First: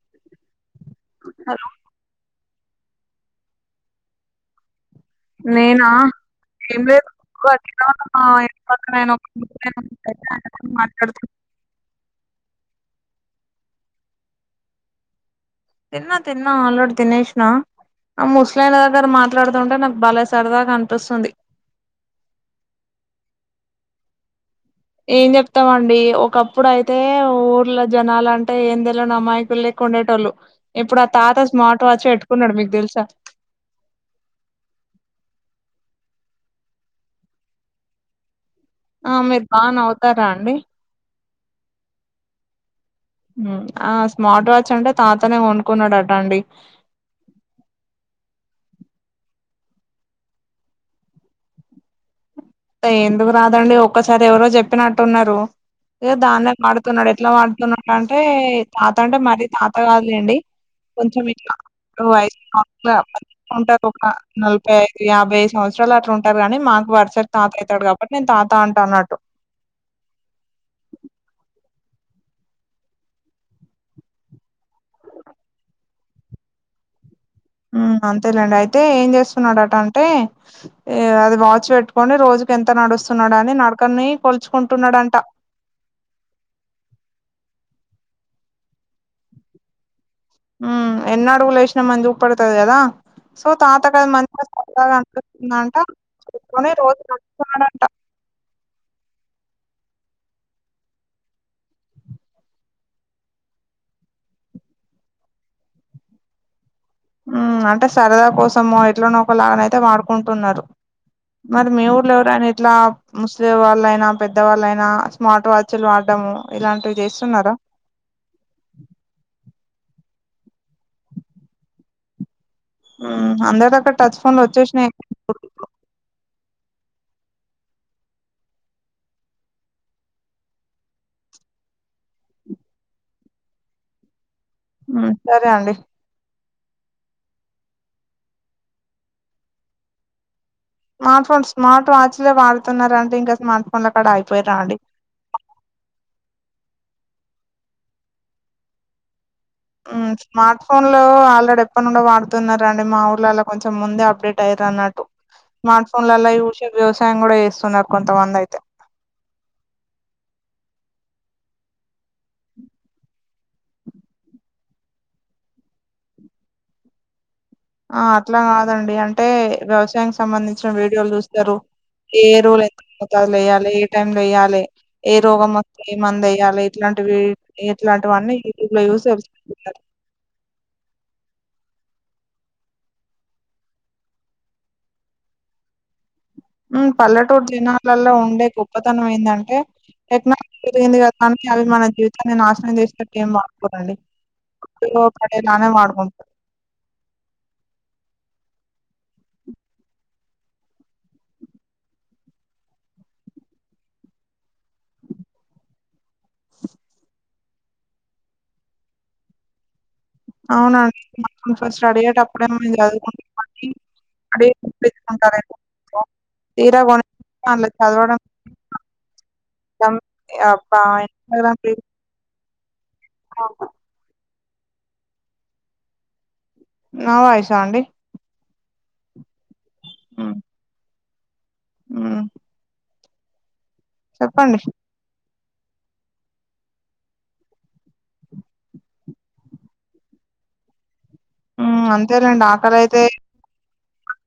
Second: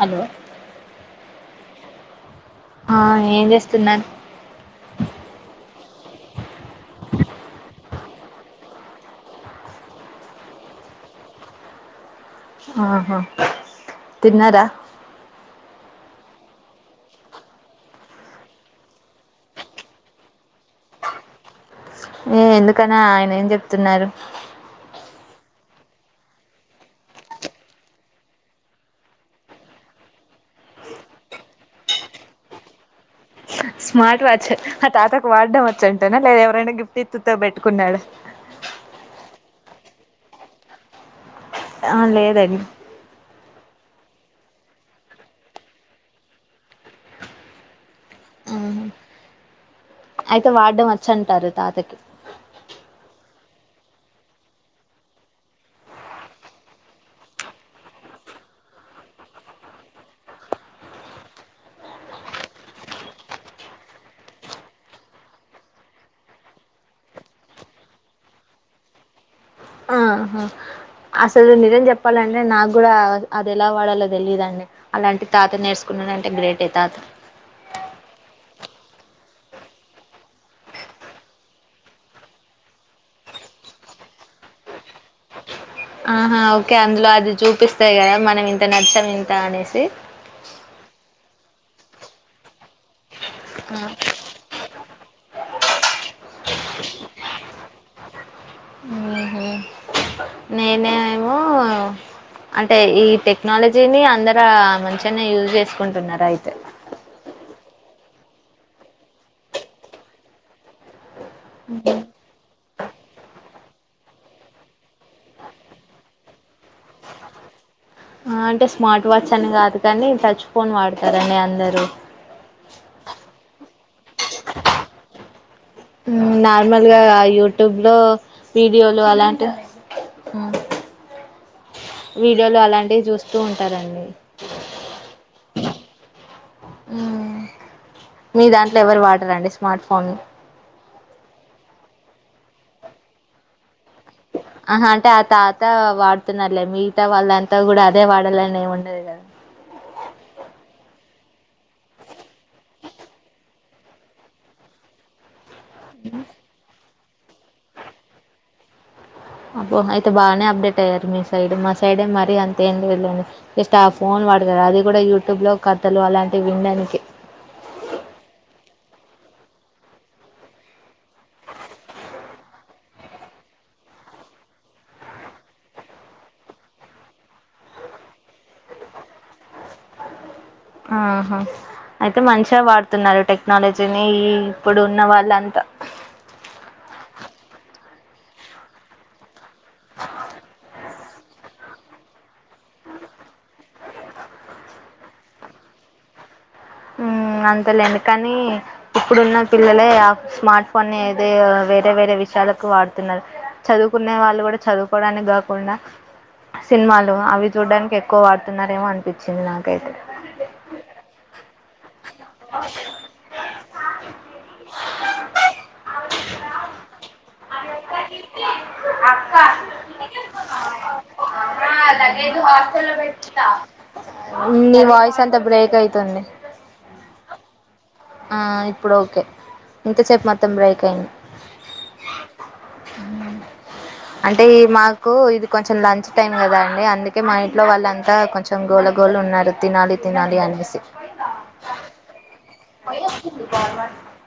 Hello hello ఆ ఏం చేస్తున్నారు నేనా ఏం లేదు [unintelligible] మా ఇంటి పక్కన [unintelligible] ఆయన తోటి మాట్లాడుతున్న ఆహా తిన్నారా తిన్నా తిన్నా అల్రేడి తినేష్నా ఆ ముస్లియన్ తోటి మాట్లాడుతుంటే నాకు బలే సరదాగా అనిపిస్తుంది ఏ ఎందుకని ఆయన ఏం చెప్తున్నారు ఏం చెప్తామండి ఒకప్పుడు అయితే ఊర్లో జనాాలంటే ఏం తెలియని అమాయకులే కుండే టోల్లు ఇప్పుడు ఆ తాత స్మార్ట్ వాచ్ పెట్టుకున్నాడు మీకు తెలుసా స్మార్ట్ వాచ్ ఆ తాతకు వాడడం వచ్చు అంటనా లేదా ఎవరైనా గిఫ్ట్ ఎత్తుతో పెట్టుకున్నాడు ఆ మీరు బాగా నావుతారా అండి ఆ లేదండి మ్ ఆ స్మార్ట్ వాచ్ అంటే తాతనే కొనుకున్నాడట అండి అయితే వాడం వచ్చంటారు తాతకి తాయ్ ఎందుకు రాదండి ఒక్కసారి ఎవరో చెప్పినట్టున్నారు ఇగ దాన్నే వాడుతున్నాడు ఎట్లా వాడుతున్నాడుంటే తాత అంటే మరీ తాత కాదులేండి కొంచం ఇట్ల ఒ [unintelligible] ఉంటారు ఒక నలభై ఐదు యాభైదు సంవత్సరాలు అట్లా ఉంటారు కానీ మాకు వర్సక్ తాత అయితాడు కాబట్టి నేను తాత అంట అన్నట్టు ఆహా అసలు నిజం చెప్పాలంటే నాకు కూడా అది ఎలా వాడాలో తెలియదండి అలాంటి తాత నేర్చుకున్నాడంటే గ్రేటే తాత మ్ అంతేలేండి అయితే ఏం చేస్తున్నాడట అంటే ఇగ ఏ అది వాచ్ పెట్టుకొని రోజుకి ఎంత నడుస్తున్నాడు అని నడకని కొలుచుకుంటున్నాడంట ఆహా ఓకే అందులో అది చూపిస్తది కదా మనం ఇంత నదిచ్చాం ఇంత అనేసి మ్ ఎన్నాడుగులేష్నమ్ అని చుపేడుతది కదా సో తాతకు అది మంచిగా సరదగా అనిపిస్తుందంట చె తోనే రోజు నడుస్తున్నాడంట మ్ హు నేనే ఏమో అంటే ఈ టెక్నాలజీని అందరు మంచిగానే యూజ్ చేసుకుంటున్నారు అయితే మ్ అంటే సరదా కోసమో ఎట్లానో ఒకలాగనైతే వాడుకుంటున్నారు మరి మి ఊర్లో ఎవరైన ఇట్లా ముసలి వాళ్ళయినా పెద్దవాళ్ళయినా స్మార్ట్ వాచ్లు వాడ్డము ఇలాంటివి చేస్తున్నారా అ అంటే స్మార్ట్ వాచ్ అని కాదు కానీ టచ్ ఫోన్ వాడతారండి అందరు మ్ అందరి దగ్గర టచ్ ఫోన్లు వచ్చేసినయి ఉ నార్మల్ గా యూట్యూబ్ లో వీడియోలు అలాంటి ఉ వీడియోలు అలాంటివి చూస్తూ ఉంటారండి ఉ సరే అండి ఉ మీ దాంట్లో ఎవరు వాడరా అండి స్మార్ట్ ఫోన్లు స్మార్ట్ ఫోన్స్ స్మార్ట్ వాచ్లే వాడుతున్నారంటే ఇంకా స్మార్ట్ కొన్న కాడ ఆగి పోయిరా ఆహా అంటే ఆ తాత వాడుతున్నారులే మితా వాళ్ళంతా గుడా అదే వాడాలని ఏమి ఉండదు కదా ఉ స్మార్ట్ ఫోన్ లో ఆల్రెడీ ఎప్పటినుండో వాడుతున్నారండి మా ఊర్లలో కొంచెం ముందే అప్డేట్ ఐరు అన్నట్టు [inaudible] స్మార్ట్ ఫోన్లలో చూసే వ్యవసాయం గుడా చేస్తున్నారు కొంతమంది అయితే అబ్బో అయితే బానే అప్డేట్ అయ్యారు మీ సైడ్ మా సైడే మరీ అంత ఏం తెలియదు జస్ట్ ఆ ఫోన్ వాడదా అది కూడా యూట్యూబ్ లో కథలు అలాంటివి వినడానికి ఆ అట్లా కాదండి అంటే వ్యవసాయాని సంబంధించిన వీడియోలు చూస్తారు ఏ రోలు ఎంత మోతాదు లో ఎయాలి ఏ టైం లో ఎయ్యాలి ఏ రోగం వత్తే ఏ మంద ఎయ్యాలి ఇట్లాంటివి ఇట్లాంటివన్నీ యూట్యూబ్ లో చూసీ తెలుసుకుంటున్నారు ఆహ అయితే మంచిగా వాడుతున్నారు టెక్నాలజీని ఈ ఇప్పుడు ఉన్న వాళ్ళంతా ఉ పల్లెటూరు జనాలలో ఉండే గొప్పతనం ఏందంటే టెక్నాలజీ పెరిగింది కదానికి అవి మన జీవితన్ని నాశనం చేసినట్టు ఏం వాడుకో రండి లో పడేలానే వడుకుంట ఉ అంతేలేండి కానీ ఇప్పుడున్న పిల్లలే ఆ స్మార్ట్ ఫోన్ ని ఏదే వేరే వేరే విషయాలకు వాడుతున్నారు చదువుకునే వాళ్ళు కూడా చదువుకోవడానికి కాకుండా సినిమాలు అవి చూడ్డానికి ఎక్కువ వాడుతున్నారేమో అనిపించింది నాకైతే అవునా అవి ఉ ఫస్ట్ అడిగేటప్పుడు ఏమో మేం చదువు అని అడిగి కొనిపించుకుంటారేమో ఫోన్ తీరా కొనిస్తే అందులో చదవడం అక్క దమ్ అబ్బా ఇన్స్టాగ్రామ్ రీల్స్ అమ్మ నీ వాయిస్ అంతా బ్రేక్ అయితుంది నా వాయిస అండి ఆ ఇప్పుడు ఓకే ఇంతసేపు మొత్తం బ్రేక్ అయింది ఉ ఉ అంటే ఈ మాక్ కు ఇది కొంచెం లంచ్ టైం కదా అండి అందుకే మా ఇంట్లో వాళ్ళ అంతా కొంచెం గోల గోల ఉన్నారు తినాలి తినాలి అనేసి ఉ అంతేలెండి ఆకలీ అయితే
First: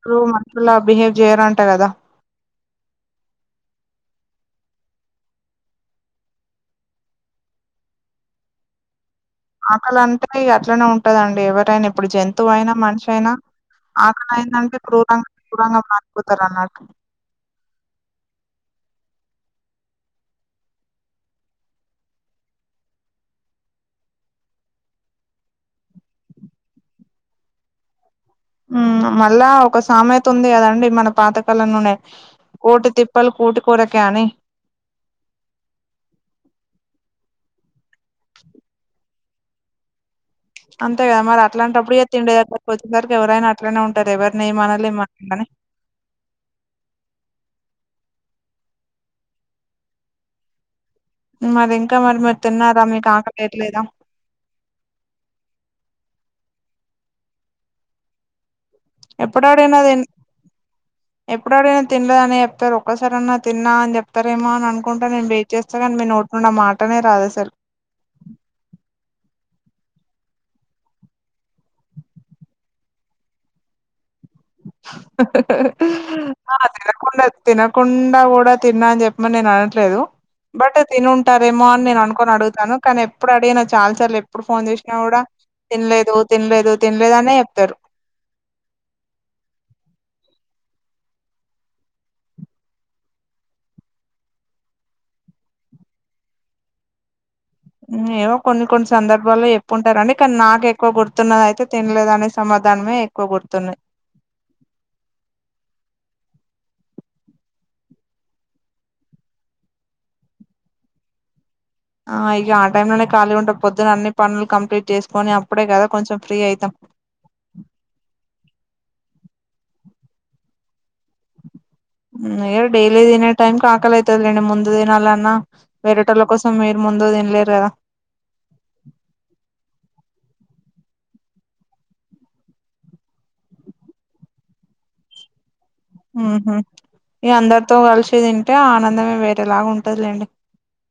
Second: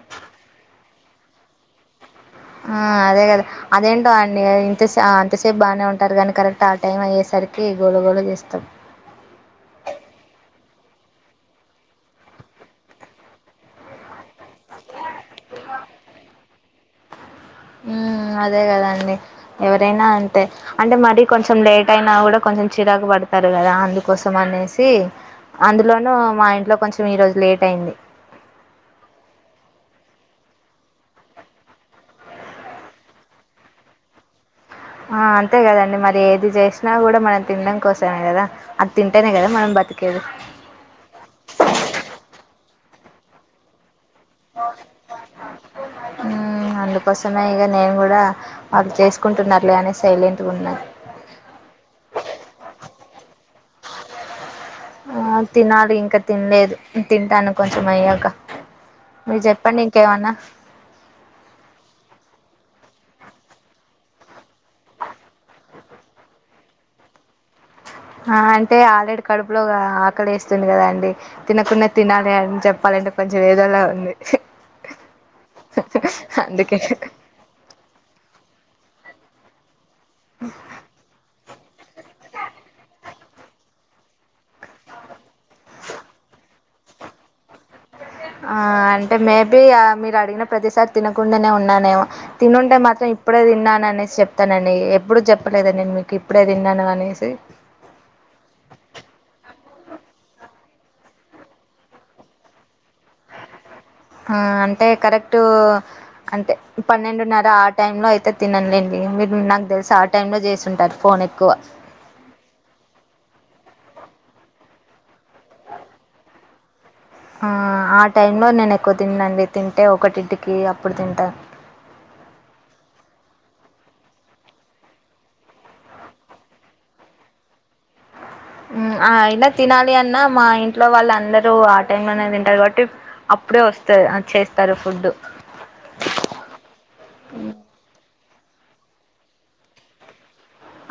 షులు మనుషులా బిహేవ్ చేయరుంట కదా ఆ అదే కదా అదేంటో అండి ఇంతసే ఆ అంతసేపు బానే ఉంటారు కాని కరెక్ట్ ఆ టైం అయ్యేసరికి గోళ గోళ చేస్తాం ఆకలీ అంటేనే ఇగ అట్లనే ఉంటదండి ఎవరైనా ఇప్పుడు జంతువు అయినా మనిషి అయినా ఆకలైందంటే క్రూరంగా క్రూరంగా మారిపోతారు అన్నటు ఉ అదే కదండి ఎవరైనా అంతే అంటే మరి కొంచెం లేట్ అయినా కూడా కొంచెం చిరాకు పడతారు కదా అందుకోసం అనేసి అందులోనూ మా ఇంట్లో కొంచెం ఈ రోజు లేట్ అయింది ఉ మళ్ళా ఒక సామెత ఉంది కదండి మన పాతకాలం లోనే కోట్ తిప్పల్ కూటి కోరకే అనీ ఆ అంతే కదండి మరి ఏది చేసినా కూడా మనం తినడం కోసమే కదా అది తింటనే కదా మనం బ్రతికేది అంతే కదా మరి అట్లాంటప్పుడు ఏ తిండి దగ్గర వచ్చేసరికి ఎవరైనా అలనే ఉంటారు. ఎవరిని ఏమనాలి ఏమనము హ్ అందుకోసమే ఇగా నేను కూడా వాళ్ళు చేసుకుంటున్నారులే అని సైలెంట్గా ఉన్నా మరి ఇంకా మరి మీరు తిన్నారా మీకు ఆకలి ఏయాట్లేదా ఆ! తినాలి ఇంకా తినలేదు తింటాను కొంచెం అయ్యాక మీరు ఎప్పుడ అడిగినా జెప్పండి అదే ఇంకేమన్నా? ఎప్పుడుడైనా తినలేదని చెప్తారు. ఒక్కసారీ అన్నా తిన్నా అని చెపుతారేమో అని అనుకుంటే నేను ఎక్స్పెక్ట్ చేస్తా కానీ మీ నోటి నుండి ఆ మాటనే రాదు అసలు ఆ అంటే ఆల్రెడీ కడుపులో ఆకలి వేస్తుంది కదా అండి తినకుండా తినాలీ అని చెప్పాలంటే కొంచెం ఏధోలా ఉంది. ఆ అందుకే. తినకుండా తినకుండా కూడా తిన్నా అని చెప్పమని నేను అనట్లేదు బట్ తినుంటరూ రేమో అని నేను అనుకోని అడుగుతాను కానీ ఎప్పుడు అడిగిన చాలా సార్లు ఎప్పుడు ఫోన్ చేసినా కూడా తినలేదు తినలేదు తినలేదు అనే చెప్తారు ఆ అంటే మేబి ఆ మీరు అడిగిన ప్రతిసారి తినకుండానే ఉన్నానేమో తినుంటే మాత్రం ఇప్పుడే తిన్నాను అనేసి చెప్తానండి. ఎప్పుడు చెప్పలేద నేను మీకు ఇప్పుడే తిన్నాను అనేసి ఏమో కొన్ని కొన్ని సందర్భాల్లో చెప్పి ఉంటారండి. కానీ నాక ఎక్కువ గుర్తున్నద అయితే తినలేదునే సమాధానమే ఏ క్కువ గుర్తు ఆ అంటే కరెక్ట్ అంటే పన్నెండున్నర ఆ టైమ్ లో అయితే తిననులేండి మీరు నాకు తెలిసి ఆ ఆ టైమ్ లో చేసి ఉంటారు. ఫోన్ ఎక్కువ ఆ ఇక ఆ టైమ్ లోనే ఖాళీ ఉంటారూ పొద్దున అన్ని పనులు కంప్లీట్ చేసుకొని అప్పుడే కదా కొంచెం ఫ్రీ అయితాం ఆ టైంలో నేను ఎక్కువ తిన్నానండి తింటే ఒకటింటికి అప్పుడు తింటాను ఏ డైలీ తీనే టైమ్ కి ఆకలి అయితదీ కానీ ముందు తినాలన్న వేరేతోళ్ల కోసం మీరు ముందు తినలేరు కదా అయినా తినాలి అన్న మా ఇంట్లో వాళ్ళ అందరూ ఆ టైమ్ లోనే తింటారు కాబట్టి అప్పుడే వస్త ఆ చేస్తారు ఫుడ్ ఉహు ఇగ అందరితో కలిసి తింటే ఆనందమే వేరేలాగా ఉంటదిలేండి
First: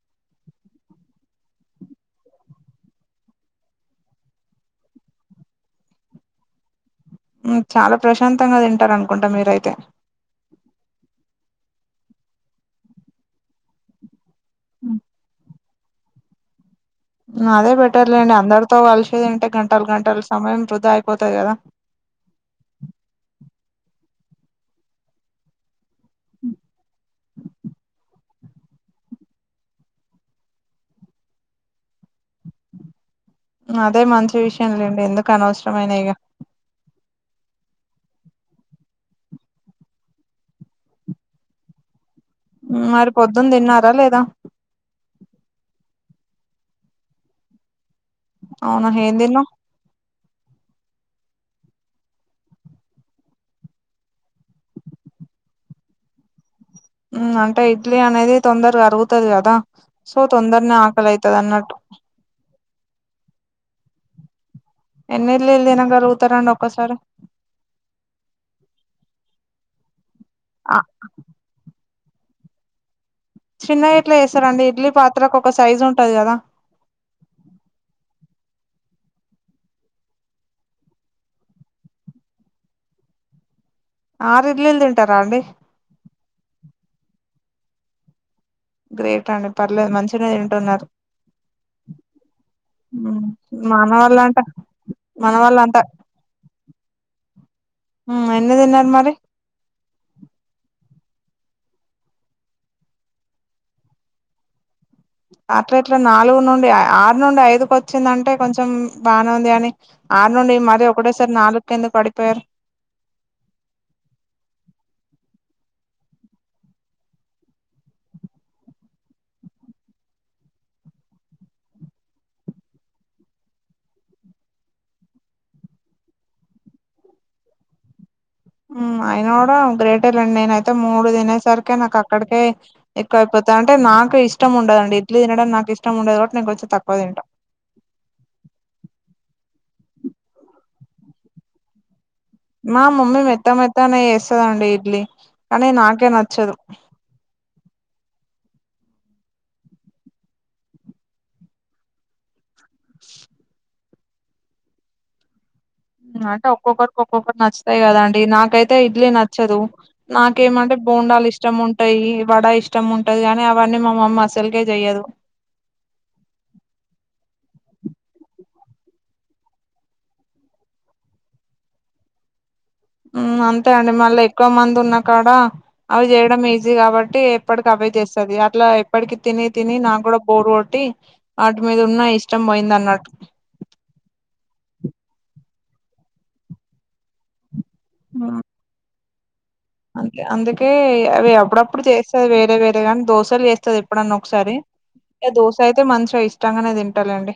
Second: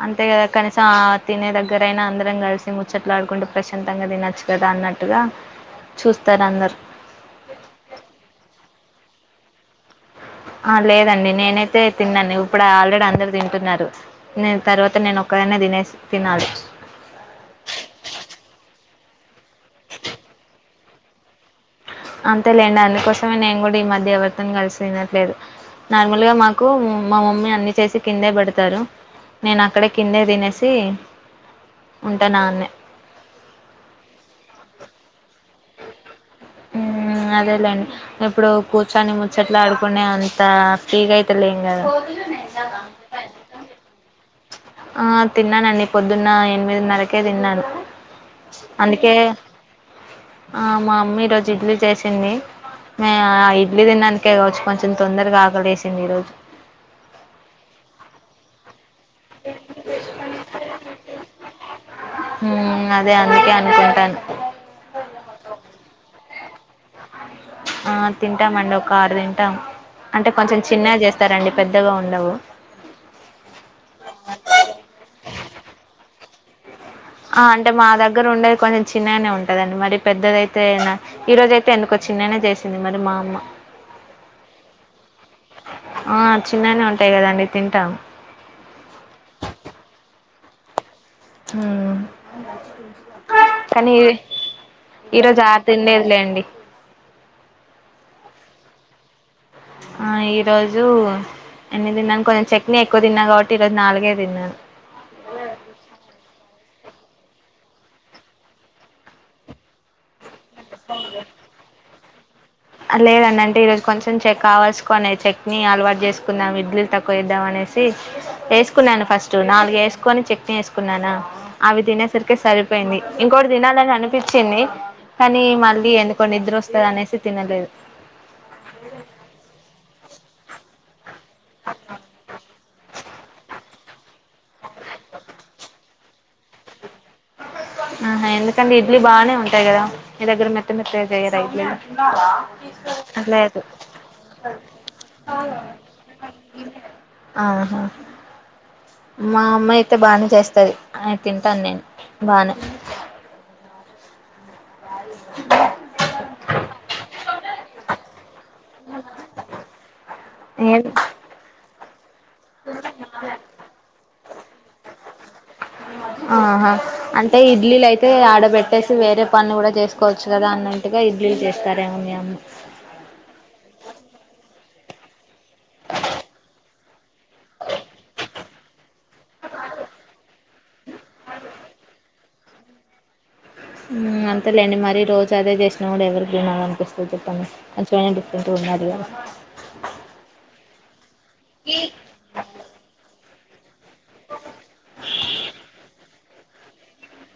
అంతే కదా కనీసం ఆ తినే దగ్గరయినా అందరం కలిసి ముచ్చట్లు ఆడుకుంటే ప్రశాంతంగా తినొచ్చు కదా అన్నట్ టుగా చూస్తారు అందరు ఉ చాలా ప్రశాంతంగా తింటారు అనుకుంటా మీరైతే ఆ లేదండి నేనైతే తిన్నాను ఇప్పుడు ఆల్రెడీ అందరు తింటున్నారు నేను తర్వాత ఉమ్, నేను ఒక్కదన్నె తినేసి తినాలి అదే బేట్టర్లేండి అందరితో కలిసి తింటే గంటలు గంటల సమయం వృధా అయిపోతది కదా అంతేలేండి అందుకోసమే నేను కూడా ఈ మధ్య ఎవర్తోని కలిసి తినట్లేదు నార్మల్గా మాకు మా మమ్మీ అన్ని చేసి కిందే పెడతారు నేను అక్కడే కిందే తినేసి ఉంటనాన్నే అదే మంచి విషయం లేండి ఎందుకు అనవసరమైన ఇగ హ్ అదేలెండి ఇప్పుడు కూర్చొని ముచ్చట్లాడుకునే అంత ఫ్రీగా అయితే లేం కదా ఉ మరి పొద్దున్న తిన్నారా లేదా ఆ తిన్నానండి పొద్దున్న ఎనిమిదిన్నరకే తిన్నాను అవునా అందుకే ఏం దిన్నావ్ ఆ మామ్మీ ఈరోజు ఇడ్లీ చేసింది. ఎ ఆ ఇడ్లీ తిన్నందుకే కావచ్చు కొంచెం తొందరగా ఆకలేసింది ఈ రోజు, మ్ అంటే ఇడ్లీ అనేది తొందరగా అరుగుతది కదా, సో తొందర్నే ఆకలైతదన్నట్టు, హ్మ్మ్ అదే అందుకే అనుకుంటాను, ఎన్ని ఇడ్లీలు తినగలుగుతారండి ఒక్కసారి, ఆ తింటామండి ఒక ఆరు తింటాం, అంటే కొంచెం ఆ చిన్నగా చేస్తారండి పెద్దగా ఉండవు, చిన్నగెట్ల చేస్తారండి ఇడ్లీ పాత్రకు ఒక సైజ్ ఉంటది కదా, ఆ అంటే మా దగ్గర ఉండేది కొంచెం చిన్నగానే ఉంటదండి మరి పెద్దదైతే నా ఈ రోజైతే ఎందుకో చిన్ననే చేసింది మరి మా అమ్మ ఆరు ఇడ్లీలు తింటారా అండి, ఆ చిన్నగానే ఉంటాయి కదండి తింటాం గ్రేట్ అండి పర్లేదు మంచినే తింటున్నారు, ఉమ్ ఉమ్, మన కానీ ఇ వాళ్ళంట మన ఈరోజు ఆర్ వాళ్ళంతా తిన్లేదులేండి, ఎన్ని దిన్నారు మరి ఆ ఈ రోజు ఎన్ని తిన్నాను కొంచెం చట్నీ ఎక్కువ తిన్నా కాబట్టి ఈరోజు నాలుగే తిన్నాను. అట్లా ఎట్లా నాలుగు నుండి ఆరు నుండి ఐదుకు వచ్చిందంటే కొంచెం బానే ఉంది కాని, ఆరు నుండి మరి ఒకటేసారి నాలుగుకెందుకు పడిపోయారు, లేదండి అంటే ఈరోజు కొంచెం చె కావాల్కునే చెట్ని అలవాటు చేసుకుందాం ఇడ్లీల్ తక్కువ చేద్దాం అనేసి, ఎసుకున్నాను ఫస్ట్ నాలుగు వేసుకొని చట్నీ వేసుకున్నానా అవి తినేసరికి సరిపోయింది, ఇంకోటి తినాలని అనిపిచ్చింది. కానీ మళ్ళీ ఎందుకో నిద్రోస్తదనేసి తినలేదు. మ్మ్ అయిన కూడా గ్రేటేలేండి నేనైతే మూడు తిం అనేసరికి నాకు అక్కడికే ఎక్కువైపోతా టే నాకు ఇష్టం ఉండదండి ఇడ్లీ తినడం నాకు ఇష్టముండదు కాబట్టి కొంచెం తక్కువ తింటా ఆహా ఎందుకంటే ఇడ్లీ బాగానే ఉంటాయి కదా, మీ దగ్గర మెత్త మెత్తగా చేయరా ఇడ్లీ మా మమ్మీ మెత్త లేేదు మెత్తనే చేస్తదండి ఇడ్లీ కానీ నాకే నచ్చదు ఆహా మా అమ్మా అయితే బానే చేస్తది, అ తింటాను నేను బానే అంటే ఒక్కొక్కరికి ఒక్కొక్కటి నచ్చుతాయి కదండి నాకైతే ఇడ్లీ నచ్చదు, నాకేమంటే ఏం బోండాలు ఇష్టం ఉంటాయి, వడ ఇష్టం ఉంటది అని అవన్నీ మా మమ్మి అసల్కే చెయ్యదు, ఆహా అంటే ఇడ్లీలు అయితే ఆడబెట్టేసి వేరే పనులు కూడా చేసుకోవచ్చు కదా అన్న ట్టుగా ఇడ్లీలు చేస్తారేమో మీ అమ్మ మ్మ్ అంతే అండి మళ్ళీ ఎక్కువ మంది ఉన్నా కాడా అవి చేయడం ఈజీ కాబట్టి, ఎప్పటికవే చేస్తది అట్లా ప్పటికి తిని తిని నాకు కూడా బోరు కొట్టి, వాటి మీద ఉన్న ఇష్టం పోయిందన్నట్టు మ్మ్ అంతేలేండి మరీ రోజు అదే చేసినా కూడా ఎవరికి తినాలనిపిస్తది చెప్పండి కొంచెమైన డిఫరెంట్గుండాలిగా అంకే అందుకే అవి అప్పుడప్పుడు చేస్తది వేరే వేరే గాని దోశలు చేస్తది ఎప్పుడన్న ఒకసారి ఇగ దోశైతే మంచిగా ఇష్టంగానే తింటాలేండి,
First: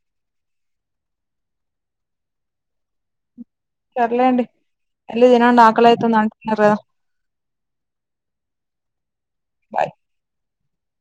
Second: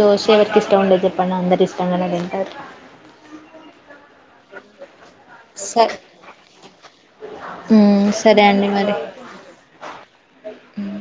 దోశ ఎవరికి ఇష్టం ఉండదు చెప్పండి అందరు ఇష్టంగానే తింటరు. సర్లేండి ఎల్లి తినండి ఆకలైతుందంటున్నరు కదా ఉమ్ సరే అండి మరి బాయ్ మ్మ్